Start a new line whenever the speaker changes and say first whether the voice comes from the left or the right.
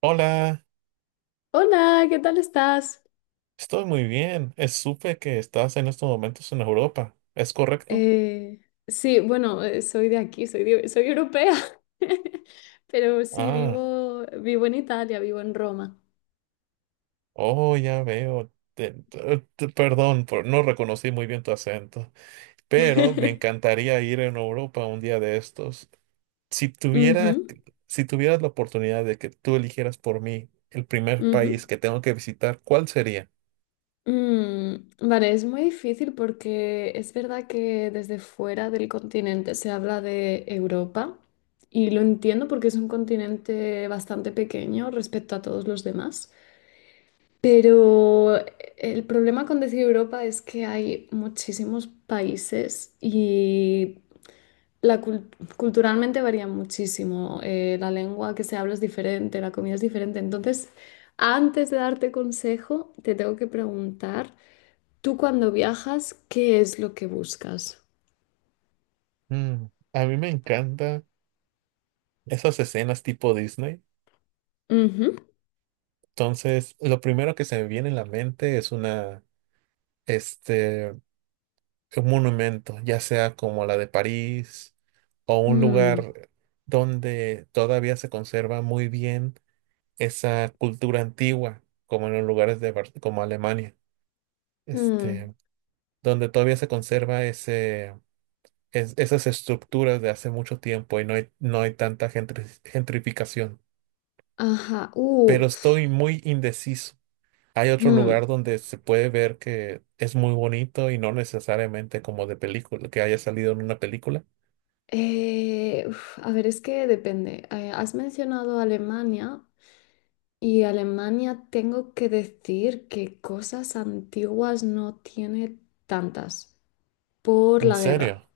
right: Hola,
left: Hola, ¿qué tal estás?
right: estoy muy bien. Supe que estás en estos momentos en Europa. ¿Es correcto?
left: Eh, sí, bueno, soy de aquí, soy europea, pero sí,
right: Ah,
left: vivo en Italia, vivo en Roma.
right: oh, ya veo. Perdón, no reconocí muy bien tu acento, pero me encantaría ir en Europa un día de estos. Si
left: Ujú,
right: tuviera, si tuvieras la oportunidad de que tú eligieras por mí el primer país
left: ujú.
right: que tengo que visitar, ¿cuál sería?
left: Vale, es muy difícil porque es verdad que desde fuera del continente se habla de Europa y lo entiendo porque es un continente bastante pequeño respecto a todos los demás. Pero el problema con decir Europa es que hay muchísimos países y la cul- culturalmente varía muchísimo. La lengua que se habla es diferente, la comida es diferente. Entonces, antes de darte consejo, te tengo que preguntar, tú cuando viajas, ¿qué es lo que buscas?
right: Mm, a mí me encantan esas escenas tipo Disney.
left: Ujú.
right: Entonces, lo primero que se me viene en la mente es una este, un monumento, ya sea como la de París o un
left: Mm,
right: lugar donde todavía se conserva muy bien esa cultura antigua, como en los lugares de como Alemania,
left: mm,
right: este, donde todavía se conserva esas estructuras de hace mucho tiempo y no hay tanta gentrificación.
left: ajá.
right: Pero estoy muy indeciso. Hay otro
left: Mm.
right: lugar donde se puede ver que es muy bonito y no necesariamente como de película, que haya salido en una película.
left: A ver, es que depende. Has mencionado Alemania. Y Alemania, tengo que decir que cosas antiguas no tiene tantas por
right: ¿En
left: la guerra.
right: serio?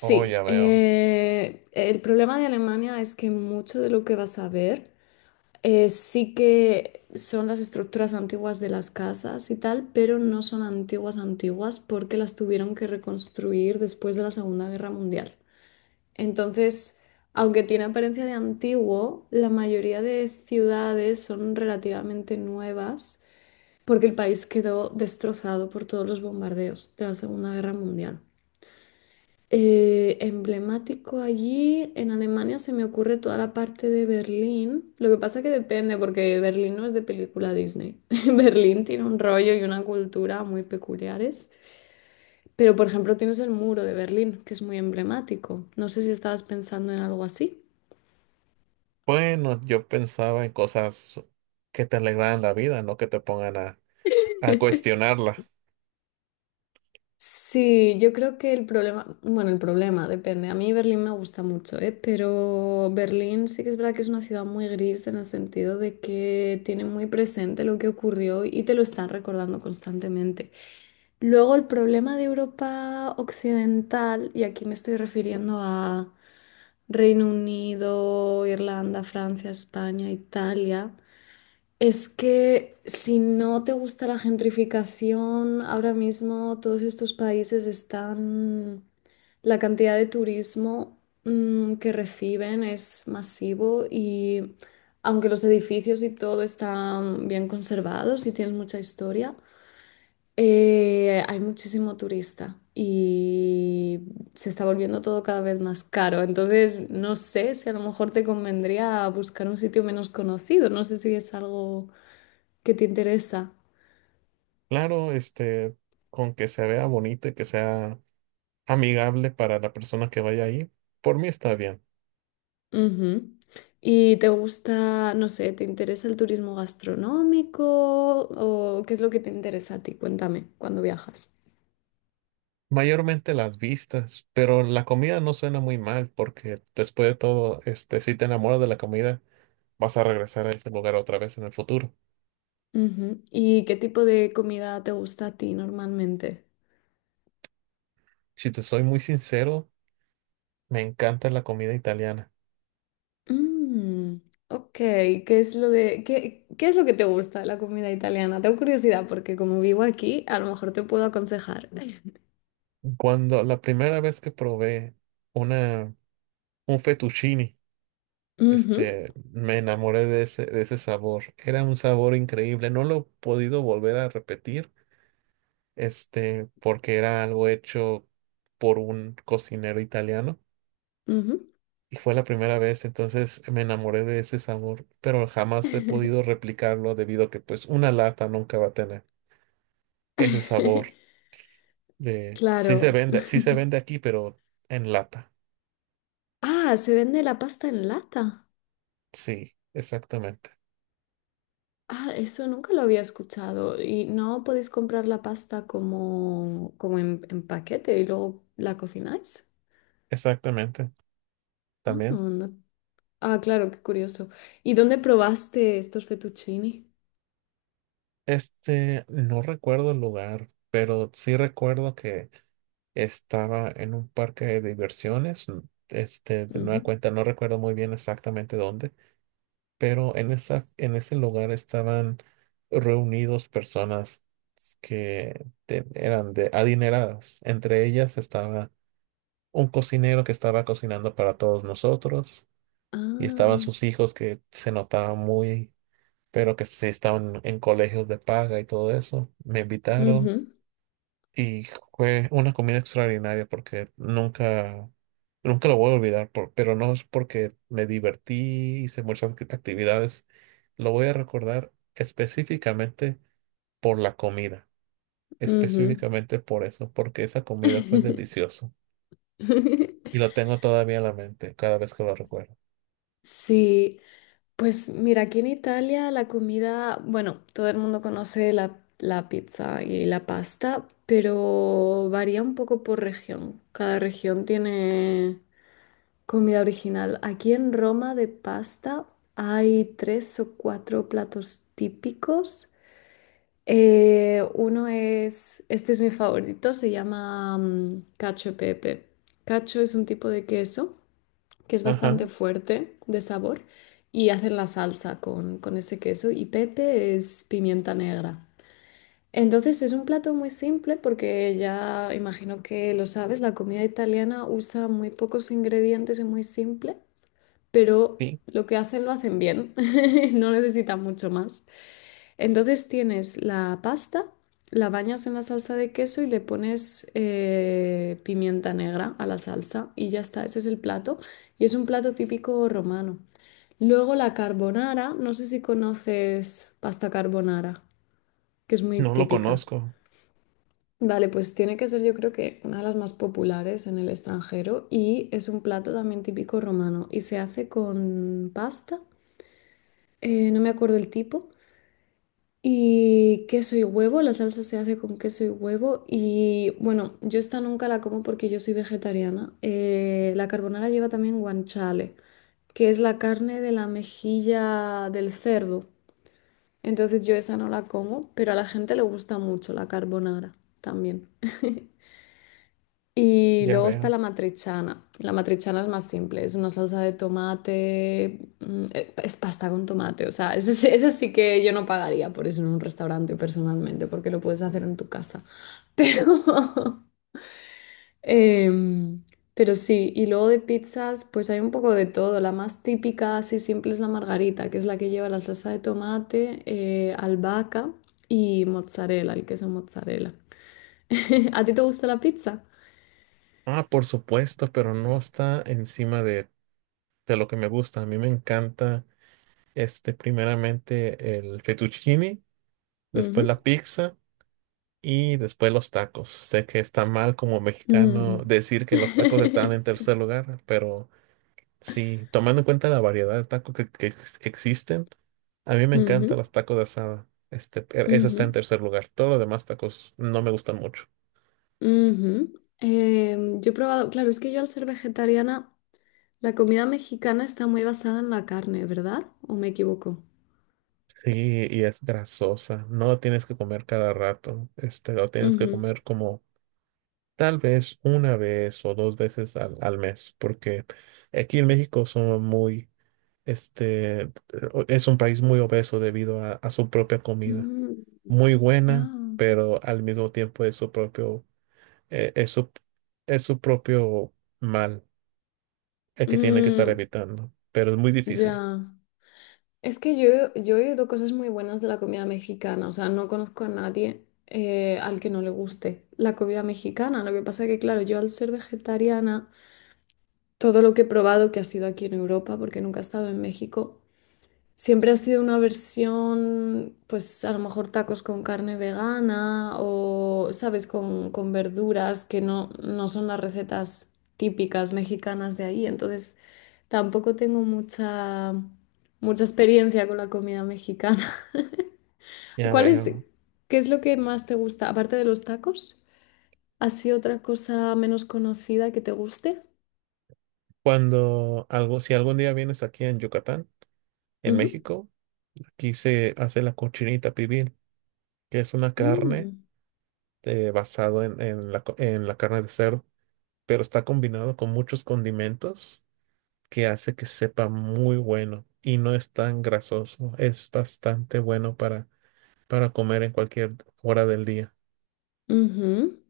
right: Oh, ya veo.
left: el problema de Alemania es que mucho de lo que vas a ver sí que son las estructuras antiguas de las casas y tal, pero no son antiguas antiguas porque las tuvieron que reconstruir después de la Segunda Guerra Mundial. Entonces, aunque tiene apariencia de antiguo, la mayoría de ciudades son relativamente nuevas porque el país quedó destrozado por todos los bombardeos de la Segunda Guerra Mundial. Emblemático allí en Alemania se me ocurre toda la parte de Berlín. Lo que pasa que depende porque Berlín no es de película Disney. Berlín tiene un rollo y una cultura muy peculiares. Pero por ejemplo tienes el muro de Berlín, que es muy emblemático. No sé si estabas pensando en algo así.
right: Bueno, yo pensaba en cosas que te alegraran la vida, no que te pongan a cuestionarla.
left: Sí, yo creo que el problema, bueno, el problema depende. A mí Berlín me gusta mucho, ¿eh? Pero Berlín sí que es verdad que es una ciudad muy gris en el sentido de que tiene muy presente lo que ocurrió y te lo están recordando constantemente. Luego el problema de Europa Occidental, y aquí me estoy refiriendo a Reino Unido, Irlanda, Francia, España, Italia. Es que si no te gusta la gentrificación, ahora mismo todos estos países están… La cantidad de turismo que reciben es masivo y aunque los edificios y todo están bien conservados y tienen mucha historia, hay muchísimo turista y se está volviendo todo cada vez más caro. Entonces, no sé si a lo mejor te convendría buscar un sitio menos conocido. No sé si es algo que te interesa.
right: Claro, con que se vea bonito y que sea amigable para la persona que vaya ahí, por mí está bien.
left: Ujú. ¿Y te gusta, no sé, te interesa el turismo gastronómico o qué es lo que te interesa a ti? Cuéntame, cuando viajas.
right: Mayormente las vistas, pero la comida no suena muy mal porque después de todo, si te enamoras de la comida, vas a regresar a ese lugar otra vez en el futuro.
left: Ujú. ¿Y qué tipo de comida te gusta a ti normalmente?
right: Si te soy muy sincero, me encanta la comida italiana.
left: Mm, ok, ¿qué es lo de, qué es lo que te gusta de la comida italiana? Tengo curiosidad porque como vivo aquí, a lo mejor te puedo aconsejar.
right: Cuando la primera vez que probé una, un fettuccine,
left: Ujú,
right: me enamoré de de ese sabor. Era un sabor increíble. No lo he podido volver a repetir, porque era algo hecho por un cocinero italiano.
left: ujú.
right: Y fue la primera vez, entonces me enamoré de ese sabor, pero jamás he podido replicarlo debido a que pues una lata nunca va a tener ese sabor de
left: Claro.
right: sí se vende aquí, pero en lata.
left: Ah, se vende la pasta en lata.
right: Sí, exactamente.
left: Ah, eso nunca lo había escuchado. Y no podéis comprar la pasta como, como en paquete y luego la cocináis.
right: Exactamente,
left: Ah,
right: también.
left: no, no. Ah, claro, qué curioso. ¿Y dónde probaste estos fettuccini?
right: No recuerdo el lugar, pero sí recuerdo que estaba en un parque de diversiones. De nueva
left: Ujú.
right: cuenta, no recuerdo muy bien exactamente dónde, pero en en ese lugar estaban reunidos personas eran de adineradas. Entre ellas estaba un cocinero que estaba cocinando para todos nosotros y estaban
left: Ah,
right: sus hijos que se notaban muy pero que sí estaban en colegios de paga y todo eso. Me invitaron
left: ujú,
right: y fue una comida extraordinaria porque nunca, nunca lo voy a olvidar, pero no es porque me divertí, hice muchas actividades. Lo voy a recordar específicamente por la comida,
left: ujú.
right: específicamente por eso, porque esa comida fue deliciosa y lo tengo todavía en la mente cada vez que lo recuerdo.
left: Sí, pues mira, aquí en Italia la comida, bueno, todo el mundo conoce la pizza y la pasta, pero varía un poco por región. Cada región tiene comida original. Aquí en Roma de pasta hay tres o cuatro platos típicos. Uno es, este es mi favorito, se llama cacio e pepe. Cacio es un tipo de queso que es
right: Ajá,
left: bastante fuerte de sabor y hacen la salsa con ese queso y pepe es pimienta negra. Entonces es un plato muy simple porque ya imagino que lo sabes, la comida italiana usa muy pocos ingredientes y muy simple, pero
right: sí,
left: lo que hacen lo hacen bien, no necesitan mucho más. Entonces tienes la pasta, la bañas en la salsa de queso y le pones pimienta negra a la salsa y ya está, ese es el plato y es un plato típico romano. Luego la carbonara, no sé si conoces pasta carbonara, que es muy
right: no lo
left: típica.
right: conozco,
left: Vale, pues tiene que ser yo creo que una de las más populares en el extranjero y es un plato también típico romano y se hace con pasta, no me acuerdo el tipo, y queso y huevo, la salsa se hace con queso y huevo y bueno, yo esta nunca la como porque yo soy vegetariana. La carbonara lleva también guanciale, que es la carne de la mejilla del cerdo, entonces yo esa no la como, pero a la gente le gusta mucho la carbonara también. Y
right: ya
left: luego está
right: veo.
left: la matriciana. La matriciana es más simple, es una salsa de tomate, es pasta con tomate, o sea, eso sí que yo no pagaría por eso en un restaurante personalmente, porque lo puedes hacer en tu casa. Pero em, pero sí, y luego de pizzas, pues hay un poco de todo. La más típica, así simple, es la margarita, que es la que lleva la salsa de tomate, albahaca y mozzarella, el queso mozzarella. ¿A ti te gusta la pizza?
right: Ah, por supuesto, pero no está encima de lo que me gusta. A mí me encanta, primeramente el fettuccine, después la pizza y después los tacos. Sé que está mal como mexicano
left: Mm.
right: decir que los tacos están en tercer lugar, pero sí, tomando en cuenta la variedad de tacos que existen, a mí me
left: Ujú,
right: encantan los tacos de asada. Esa
left: ujú,
right: está en tercer lugar. Todos los demás tacos no me gustan mucho.
left: ujú. Yo he probado, claro, es que yo al ser vegetariana, la comida mexicana está muy basada en la carne, ¿verdad? ¿O me equivoco?
right: Sí, y es grasosa. No lo tienes que comer cada rato. Este, lo tienes que
left: Ujú.
right: comer como Tal vez una vez o dos veces al mes, porque aquí en México somos muy, este, es un país muy obeso debido a su propia comida.
left: Mm,
right: Muy buena,
left: ah.
right: pero al mismo tiempo es su eh, es su, es su propio mal el que tiene que estar
left: Mm,
right: evitando, pero es muy difícil.
left: ya. Es que yo he oído cosas muy buenas de la comida mexicana, o sea, no conozco a nadie al que no le guste la comida mexicana. Lo que pasa que, claro, yo al ser vegetariana… Todo lo que he probado que ha sido aquí en Europa, porque nunca he estado en México, siempre ha sido una versión, pues a lo mejor tacos con carne vegana o, ¿sabes?, con verduras que no, no son las recetas típicas mexicanas de ahí. Entonces, tampoco tengo mucha, mucha experiencia con la comida mexicana.
right: Ya
left: ¿Cuál es,
right: veo.
left: qué es lo que más te gusta? Aparte de los tacos, ¿así otra cosa menos conocida que te guste?
right: Si algún día vienes aquí en Yucatán, en
left: Ujú.
right: México, aquí se hace la cochinita pibil, que es una carne.
left: Mm.
right: Basado en en la carne de cerdo, pero está combinado con muchos condimentos que hace que sepa muy bueno y no es tan grasoso. Es bastante bueno para comer en cualquier hora del día.
left: Ujú.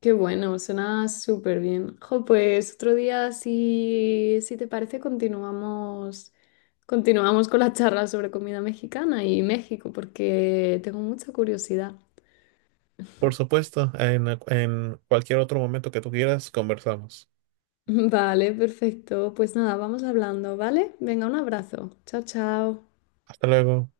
left: Qué bueno, suena súper bien. Jo, pues otro día, si, si te parece, continuamos, continuamos con la charla sobre comida mexicana y México, porque tengo mucha curiosidad.
right: Por supuesto, en cualquier otro momento que tú quieras, conversamos.
left: Vale, perfecto. Pues nada, vamos hablando, ¿vale? Venga, un abrazo. Chao, chao.
right: Hasta luego.